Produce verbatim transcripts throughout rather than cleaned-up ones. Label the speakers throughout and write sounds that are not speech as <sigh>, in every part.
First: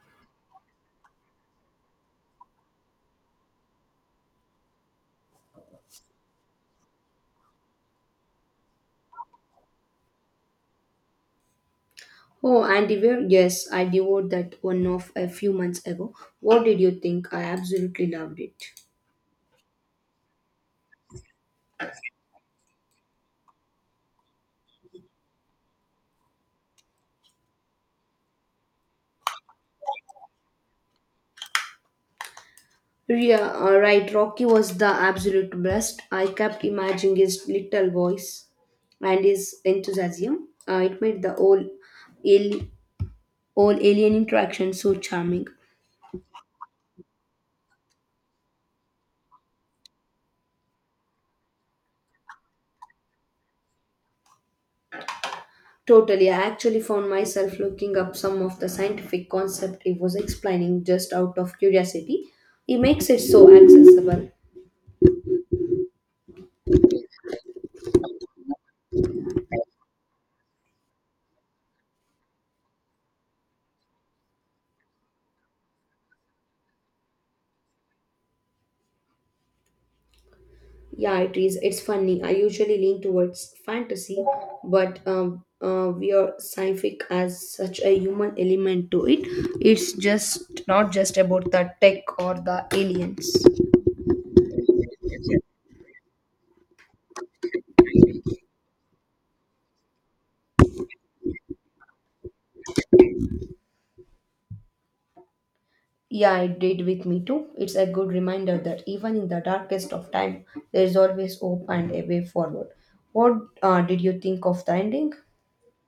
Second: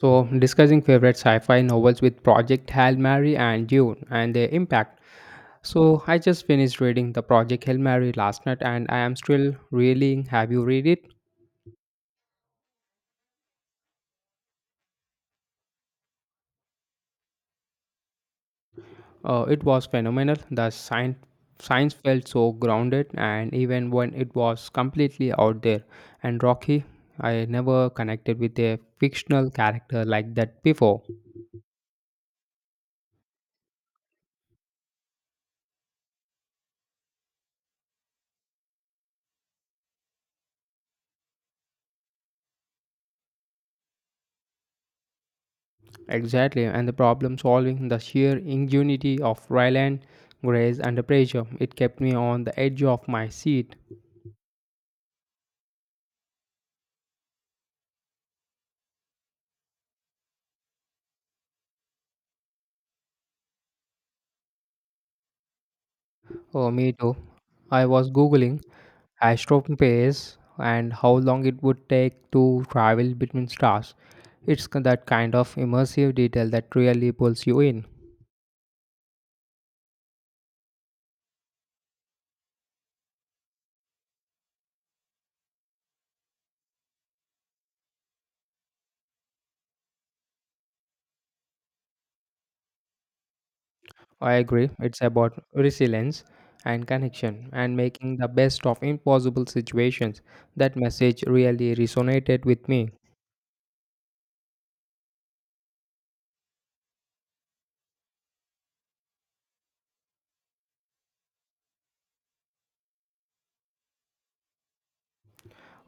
Speaker 1: So, discussing favorite sci fi novels with Project Hail Mary and Dune and their impact. So, I just finished reading the Project Hail Mary last night and I am still reeling. Have you read it?
Speaker 2: Oh, Andiware, yes, I devoured that one off a few months ago. What did you think? I absolutely loved it.
Speaker 1: Uh, it was phenomenal. The science, science felt so grounded, and even when it was completely out there and rocky, I never connected with a fictional character like that before.
Speaker 2: Yeah, all right, Rocky was the absolute best. I kept imagining his little voice and his enthusiasm. Uh, it made the whole, al- whole alien interaction so charming.
Speaker 1: Exactly, and the problem solving, the sheer ingenuity of Ryland Grace under pressure, it kept me on the edge of my seat.
Speaker 2: Totally, I actually found myself looking up some of the scientific concept he was explaining just out of curiosity. He makes it so accessible.
Speaker 1: Oh, me too. I was googling astropace and how long it would take to travel between stars. It's k- that kind of immersive detail that really pulls you in.
Speaker 2: Yeah, it is. It's funny. I usually lean towards fantasy, but um, uh, we are scientific as such a human element to it. It's just not just about the tech or the aliens.
Speaker 1: I agree, it's about resilience and connection and making the best of impossible situations. That message really resonated with me.
Speaker 2: Yeah, it did with me too. It's a good reminder that even in the darkest of time, there is always hope and a way forward. What uh, did you think of the ending?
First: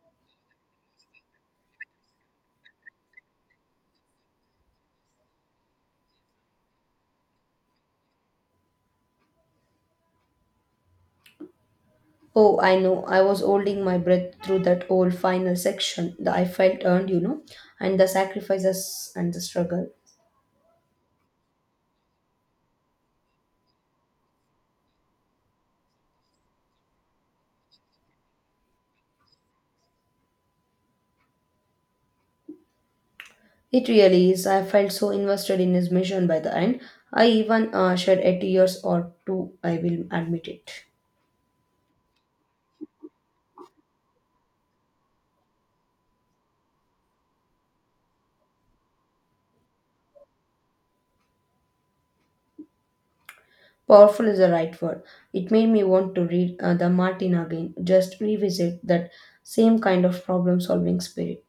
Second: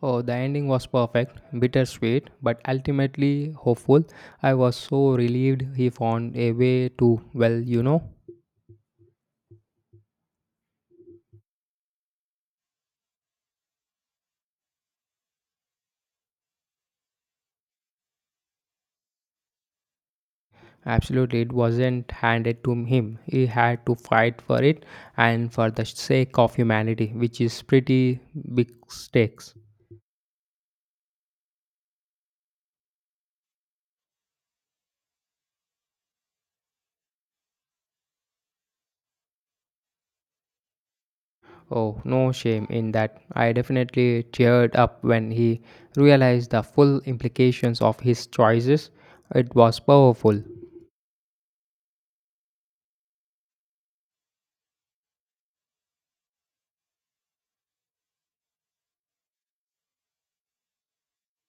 Speaker 1: Oh, the ending was perfect, bittersweet, but ultimately hopeful. I was so relieved he found a way to, well, you know.
Speaker 2: Oh, I know. I was holding my breath through that whole final section. The I felt earned, you know, and the sacrifices and the struggle.
Speaker 1: Absolutely, it wasn't handed to him. He had to fight for it and for the sake of humanity, which is pretty big stakes.
Speaker 2: It really is. I felt so invested in his mission by the end. I even uh, shed a tears or two, I will admit it.
Speaker 1: Oh, no shame in that. I definitely teared up when he realized the full implications of his choices. It was powerful.
Speaker 2: Powerful is the right word. It made me want to read uh, The Martin again, just revisit that same kind of problem solving spirit.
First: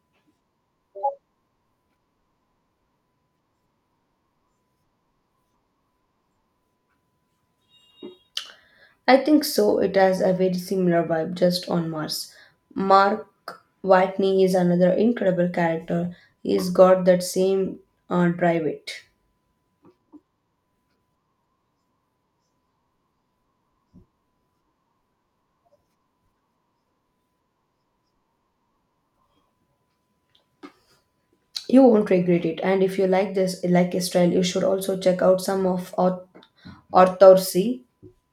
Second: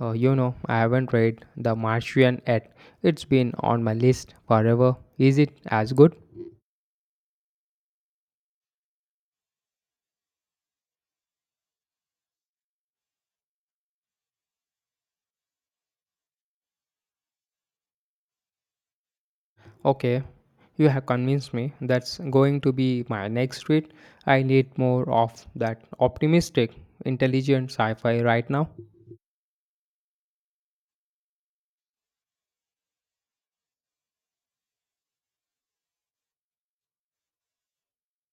Speaker 1: Uh, you know, I haven't read The Martian yet. It's been on my list forever. Is it as good?
Speaker 2: I think so. It has a very similar vibe just on Mars. Mark Watney is another incredible character. He's got that same uh, drive it.
Speaker 1: Okay, you have convinced me. That's going to be my next read. I need more of that optimistic, intelligent sci fi right now.
Speaker 2: You won't regret it. And if you like this, like his style, you should also check out some of Ar- Arthur C.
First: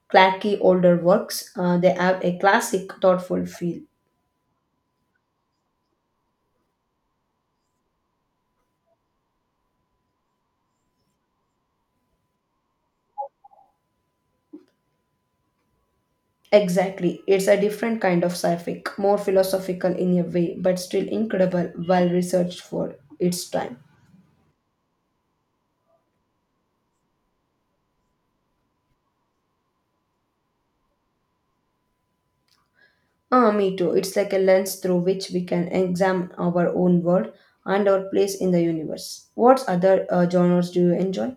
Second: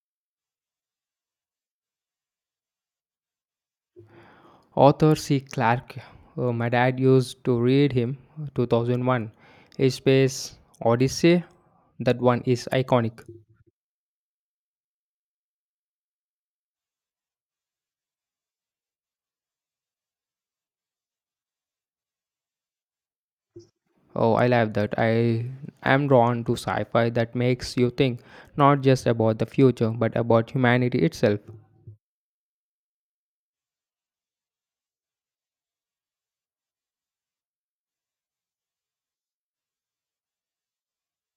Speaker 2: Clarke's older works. Uh, they have a classic, thoughtful feel.
Speaker 1: Author C. Clarke. Uh, my dad used to read him two thousand one A Space Odyssey. That one is iconic.
Speaker 2: Exactly. It's a different kind of sci fi more philosophical in a way, but still incredible, well researched for its time.
Speaker 1: Oh, I love that. I am drawn to sci fi that makes you think not just about the future but about humanity itself.
Speaker 2: Ah, me too. It's like a lens through which we can examine our own world and our place in the universe. What other uh, genres do you enjoy?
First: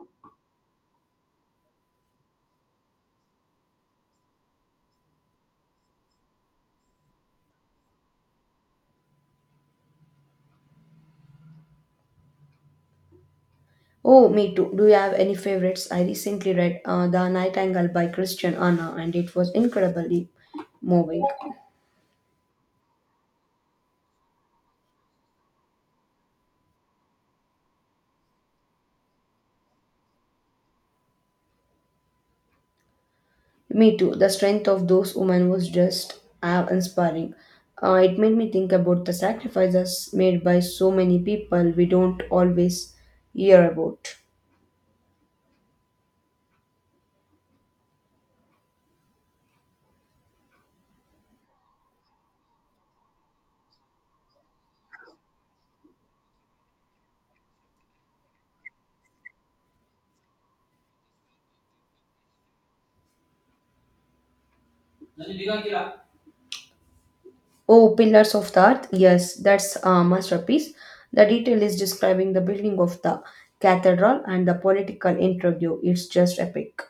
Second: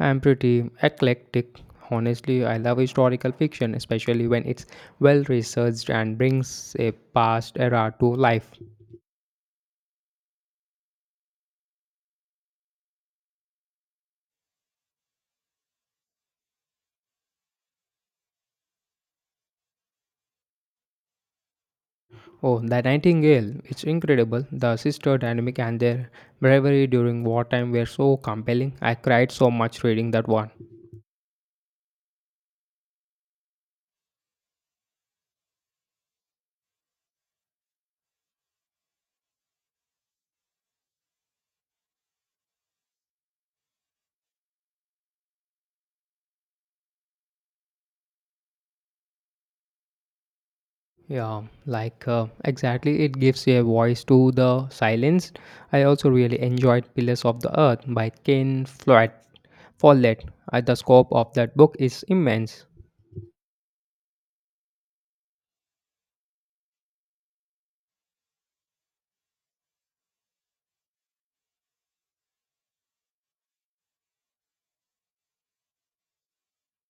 Speaker 1: I am pretty eclectic. Honestly, I love historical fiction, especially when it's well researched and brings a past era to life.
Speaker 2: Oh, me too. Do you have any favorites? I recently read uh, The Nightingale by Christian Anna and it was incredibly moving.
Speaker 1: Oh, The Nightingale, it's incredible. The sister dynamic and their bravery during wartime were so compelling. I cried so much reading that one.
Speaker 2: Me too. The strength of those women was just uh, inspiring. Uh, it made me think about the sacrifices made by so many people we don't always hear about.
Speaker 1: Yeah, like, uh, exactly, it gives a voice to the silence. I also really enjoyed Pillars of the Earth by Ken Follett. Follett. Uh, the scope of that book is immense.
Speaker 2: Oh, Pillars of the Earth. Yes, that's a masterpiece. The detail is describing the building of the cathedral and the political interview. It's just epic.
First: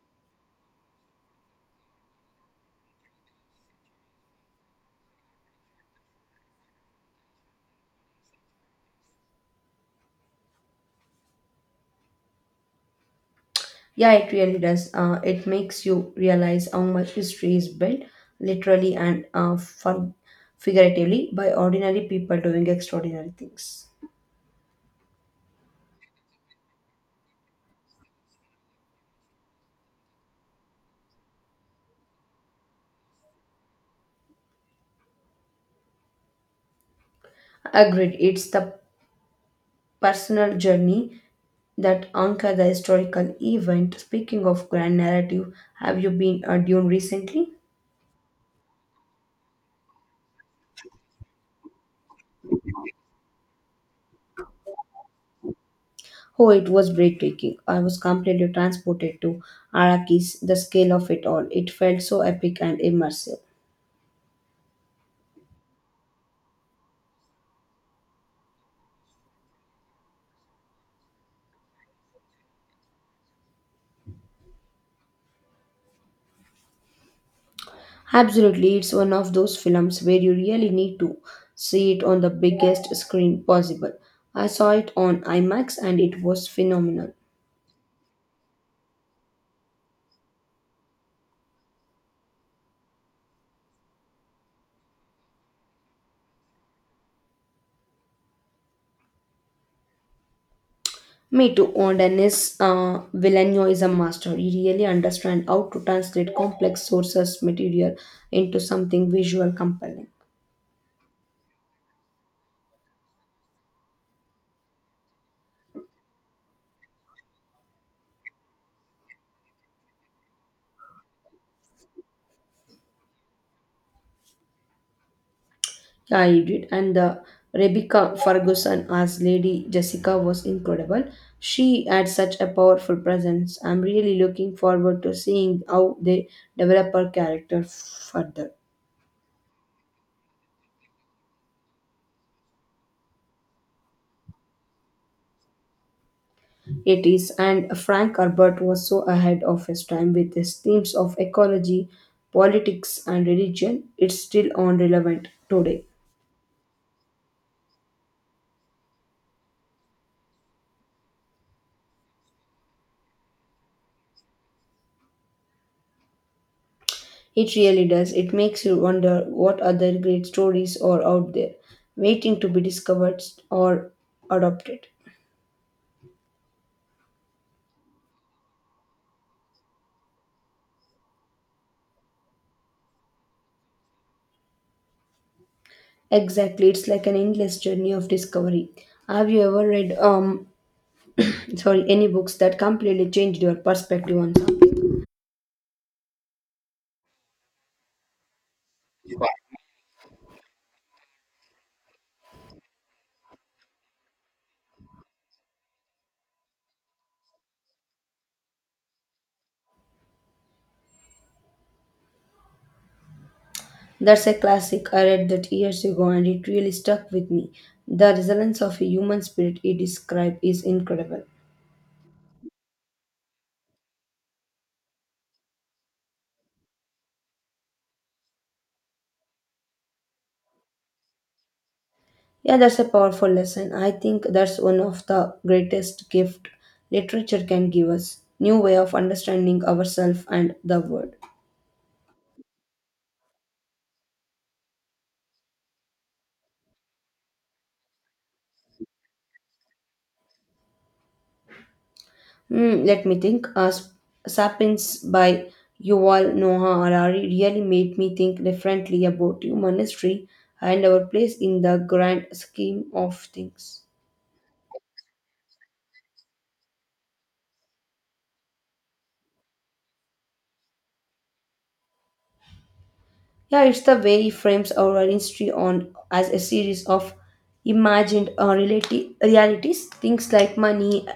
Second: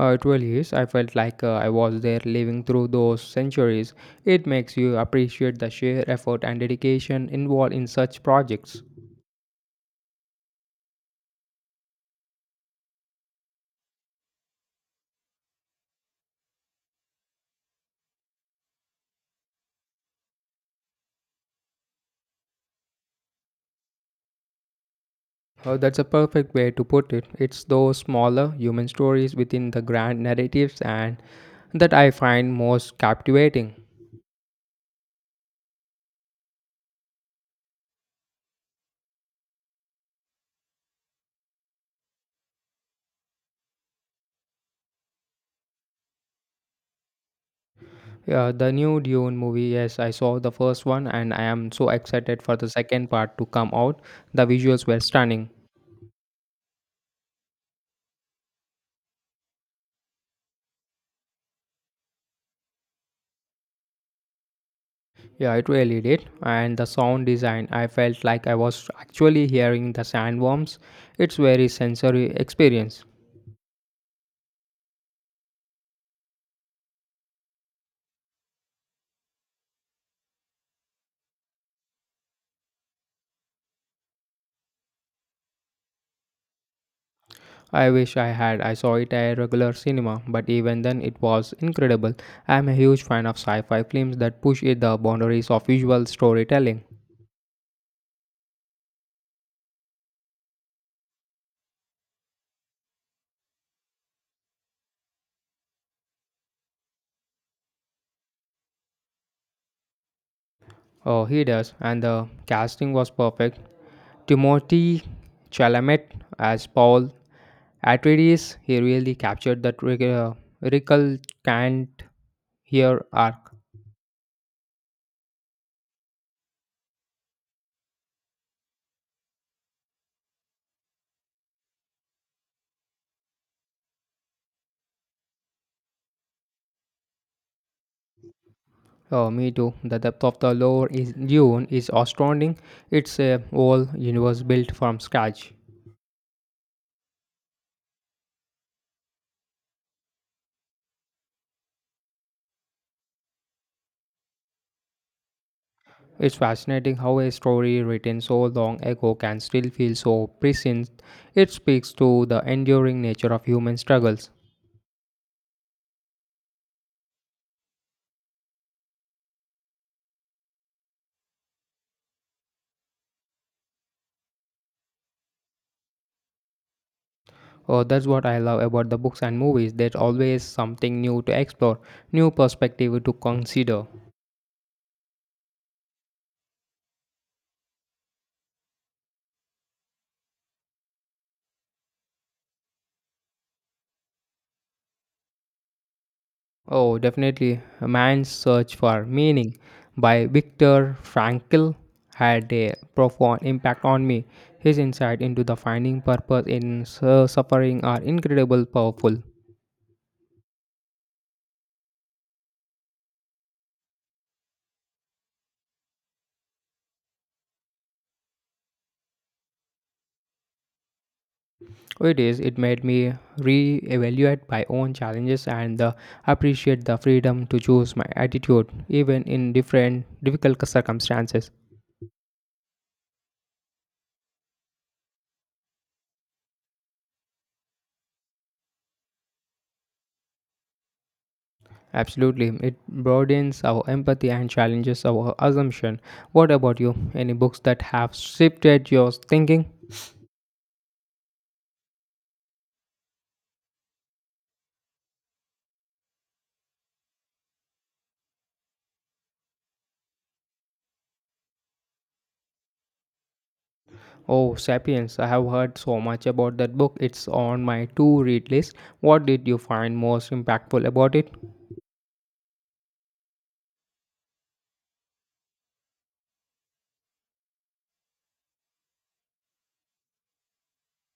Speaker 1: Uh, it really is. I felt like, uh, I was there living through those centuries. It makes you appreciate the sheer effort and dedication involved in such projects.
Speaker 2: Yeah, it really does. Uh, it makes you realize how much history is built, literally and uh, for figuratively, by ordinary people doing extraordinary things.
Speaker 1: Uh, that's a perfect way to put it. It's those smaller human stories within the grand narratives and that I find most captivating.
Speaker 2: Agreed. It's the personal journey that anchor the historical event. Speaking of grand narrative, have you been a Dune recently?
Speaker 1: Yeah, the new Dune movie. Yes, I saw the first one and I am so excited for the second part to come out. The visuals were stunning.
Speaker 2: Oh, it was breathtaking. I was completely transported to Arrakis, the scale of it all. It felt so epic and immersive.
Speaker 1: Yeah, it really did. And the sound design, I felt like I was actually hearing the sandworms. It's very sensory experience.
Speaker 2: Absolutely, it's one of those films where you really need to see it on the biggest screen possible. I saw it on IMAX and it was phenomenal.
Speaker 1: I wish I had. I saw it at a regular cinema, but even then it was incredible. I am a huge fan of sci-fi films that push it the boundaries of visual storytelling.
Speaker 2: Me too, and Denis uh, Villeneuve is a master. He really understands how to translate complex sources material into something visual compelling.
Speaker 1: Oh, he does, and the casting was perfect. Timothy Chalamet as Paul Atreides, he really captured that rec- uh, recalcitrant here arc.
Speaker 2: Yeah, you did. And uh, Rebecca Ferguson as Lady Jessica was incredible. She had such a powerful presence. I'm really looking forward to seeing how they develop her character further.
Speaker 1: Oh, me too. The depth of the lore is Dune is astounding. It's a whole universe built from scratch.
Speaker 2: It is, and Frank Herbert was so ahead of his time with his themes of ecology, politics, and religion. It's still on relevant today.
Speaker 1: It's fascinating how a story written so long ago can still feel so prescient. It speaks to the enduring nature of human struggles.
Speaker 2: It really does. It makes you wonder what other great stories are out there, waiting to be discovered or adopted.
Speaker 1: Oh, that's what I love about the books and movies. There's always something new to explore, new perspective to consider.
Speaker 2: Exactly, it's like an endless journey of discovery. Have you ever read um <clears throat> sorry, any books that completely changed your perspective on something?
Speaker 1: Oh, definitely. A Man's Search for Meaning by Viktor Frankl had a profound impact on me. His insight into the finding purpose in su- suffering are incredibly powerful.
Speaker 2: That's a classic. I read that years ago and it really stuck with me. The resilience of a human spirit it described is incredible.
Speaker 1: It is, it made me re evaluate my own challenges and uh, appreciate the freedom to choose my attitude, even in different difficult circumstances.
Speaker 2: Yeah, that's a powerful lesson. I think that's one of the greatest gift literature can give us. New way of understanding ourselves and the world.
Speaker 1: Absolutely. It broadens our empathy and challenges our assumption. What about you? Any books that have shifted your thinking?
Speaker 2: Hmm, let me think. Uh, Sp- Sapiens by Yuval Noah Harari really made me think differently about human history and our place in the grand scheme of things.
Speaker 1: Oh, Sapiens. I have heard so much about that book. It's on my to read list. What did you find most impactful about it?
Speaker 2: Yeah, it's the way he frames our history on as a series of imagined uh, reality, realities, things like money,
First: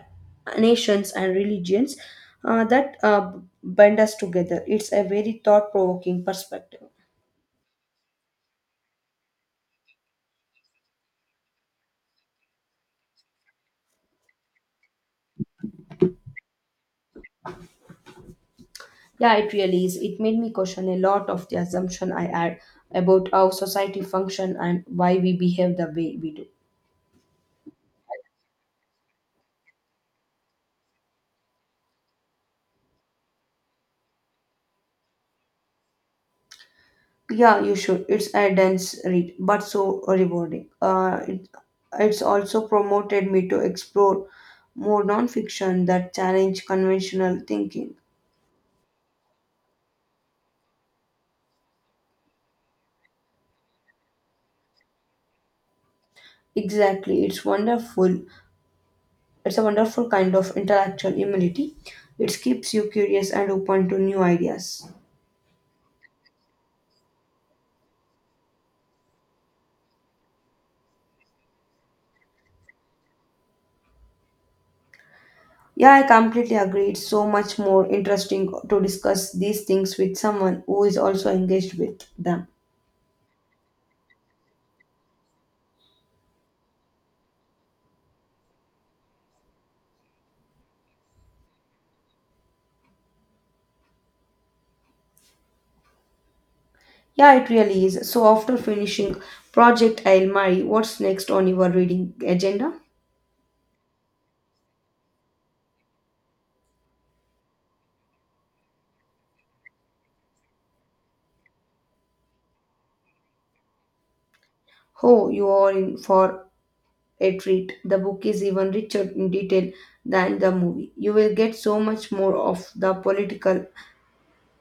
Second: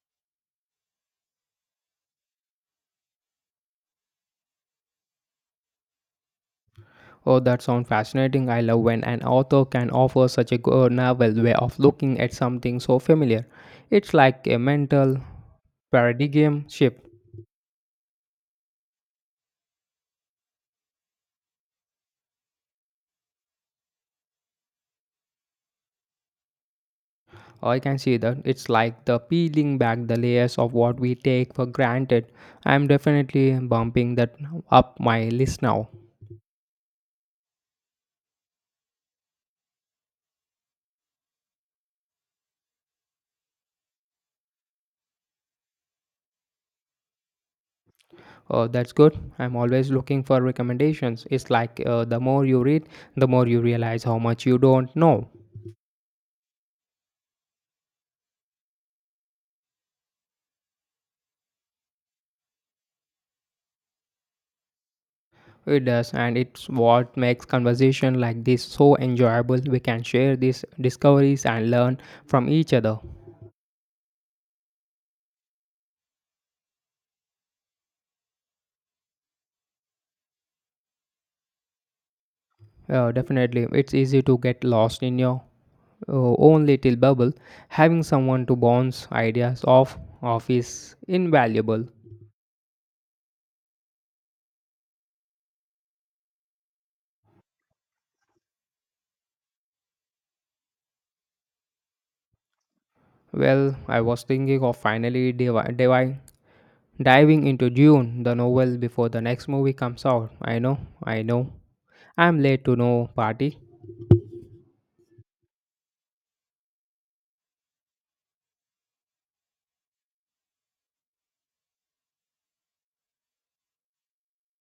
Speaker 2: nations, and religions uh, that uh, bind us together. It's a very thought-provoking perspective.
Speaker 1: Oh, that sounds fascinating. I love when an author can offer such a good novel way of looking at something so familiar. It's like a mental paradigm shift.
Speaker 2: Yeah, it really is. It made me question a lot of the assumption I had about how society function and why we behave the way we do.
Speaker 1: I can see that it's like the peeling back the layers of what we take for granted. I'm definitely bumping that up my list now.
Speaker 2: Yeah, you should. It's a dense read, but so rewarding. Uh, it, it's also promoted me to explore more nonfiction that challenge conventional thinking.
Speaker 1: Uh, that's good. I'm always looking for recommendations. It's like, uh, the more you read, the more you realize how much you don't know.
Speaker 2: Exactly, it's wonderful. It's a wonderful kind of intellectual humility. It keeps you curious and open to new ideas.
Speaker 1: It does, and it's what makes conversation like this so enjoyable. We can share these discoveries and learn from each other.
Speaker 2: Yeah, I completely agree. It's so much more interesting to discuss these things with someone who is also engaged with them.
Speaker 1: Uh, definitely, it's easy to get lost in your uh, own little bubble, having someone to bounce ideas off, of is invaluable.
Speaker 2: Yeah, it really is. So, after finishing Project I'll Marry, what's next on your reading agenda?
Speaker 1: Well, I was thinking of finally divi- divi- diving into Dune, the novel, before the next movie comes out. I know, I know. I'm late to no party.
Speaker 2: Oh, you are in for a treat. The book is even richer in detail than the movie. You will get so much more of the political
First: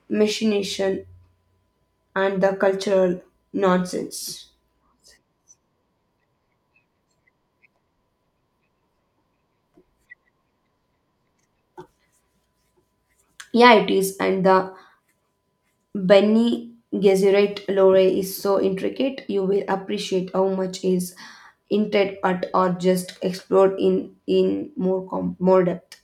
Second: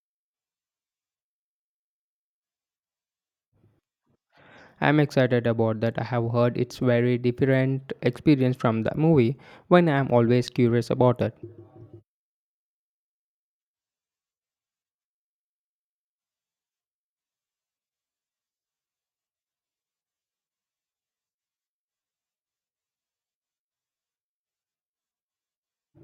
Speaker 2: machination and the cultural nonsense.
Speaker 1: I'm excited about that. I have heard it's very different experience from the movie when I'm always curious about it.
Speaker 2: Yeah, it is, and the Benny Gesserit lore is so intricate, you will appreciate how much is hinted at or just explored in in more com- more depth.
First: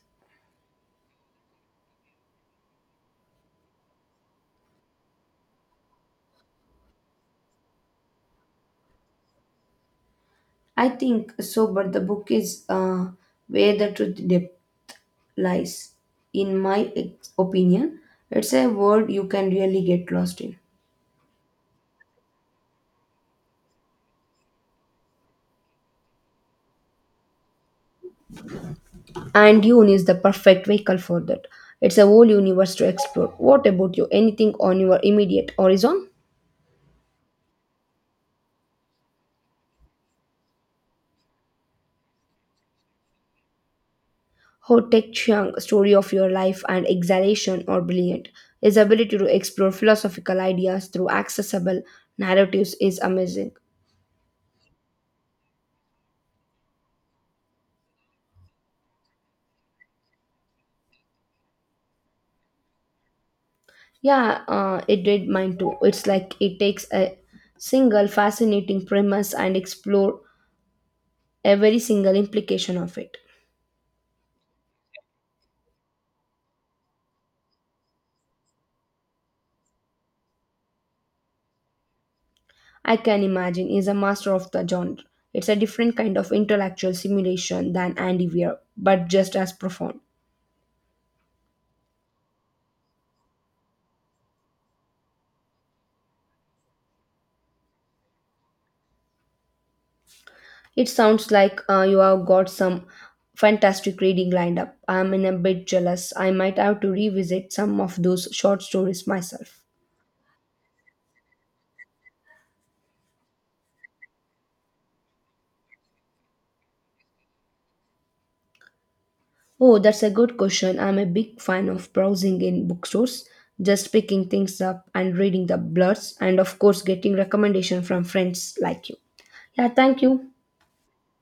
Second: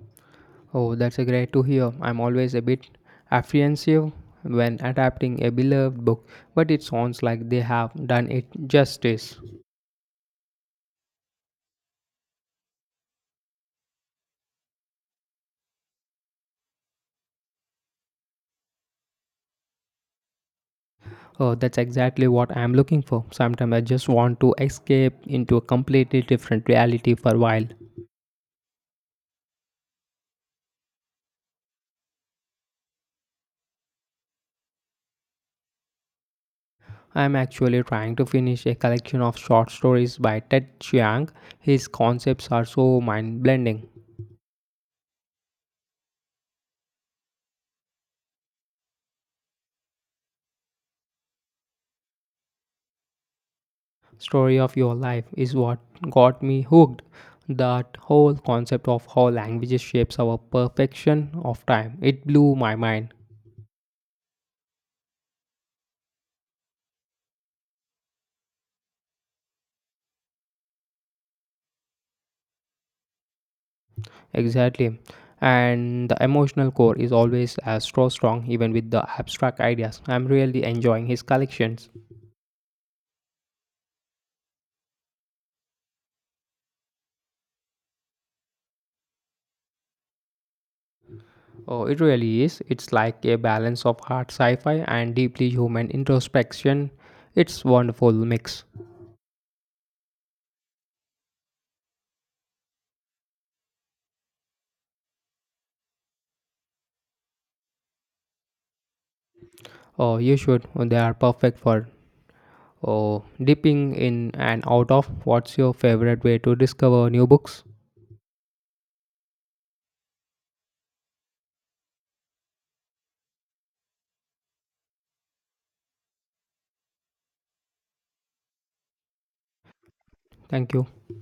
Speaker 1: Oh, that's a great to hear. I'm always a bit apprehensive when adapting a beloved book, but it sounds like they have done it justice.
Speaker 2: I think so, but the book is uh, where the truth depth lies. In my ex- opinion, it's a world you can really get lost in.
Speaker 1: Oh, that's exactly what I'm looking for. Sometimes I just want to escape into a completely different reality for a while.
Speaker 2: And Dune is the perfect vehicle for that. It's a whole universe to explore. What about you? Anything on your immediate horizon?
Speaker 1: I'm actually trying to finish a collection of short stories by Ted Chiang. His concepts are so mind blending.
Speaker 2: Ho Tek Chiang, Story of Your Life and Exhalation are brilliant. His ability to explore philosophical ideas through accessible narratives is amazing.
Speaker 1: Story of your life is what got me hooked. That whole concept of how languages shapes our perfection of time. It blew my mind.
Speaker 2: Yeah, uh, it did mine too. It's like it takes a single fascinating premise and explore every single implication of it.
Speaker 1: Exactly. And the emotional core is always as so strong even with the abstract ideas. I'm really enjoying his collections.
Speaker 2: I can imagine is a master of the genre. It's a different kind of intellectual simulation than Andy Weir, but just as profound.
Speaker 1: Oh, it really is. It's like a balance of hard sci-fi and deeply human introspection. It's wonderful mix.
Speaker 2: It sounds like uh, you have got some fantastic reading lined up. I'm in a bit jealous. I might have to revisit some of those short stories myself.
Speaker 1: Oh, you should. They are perfect for or dipping in and out of. What's your favorite way to discover new books?
Speaker 2: Oh, that's a good question. I'm a big fan of browsing in bookstores, just picking things up and reading the blurts, and of course, getting recommendation from friends like you. Yeah, thank you.
Speaker 1: Thank you.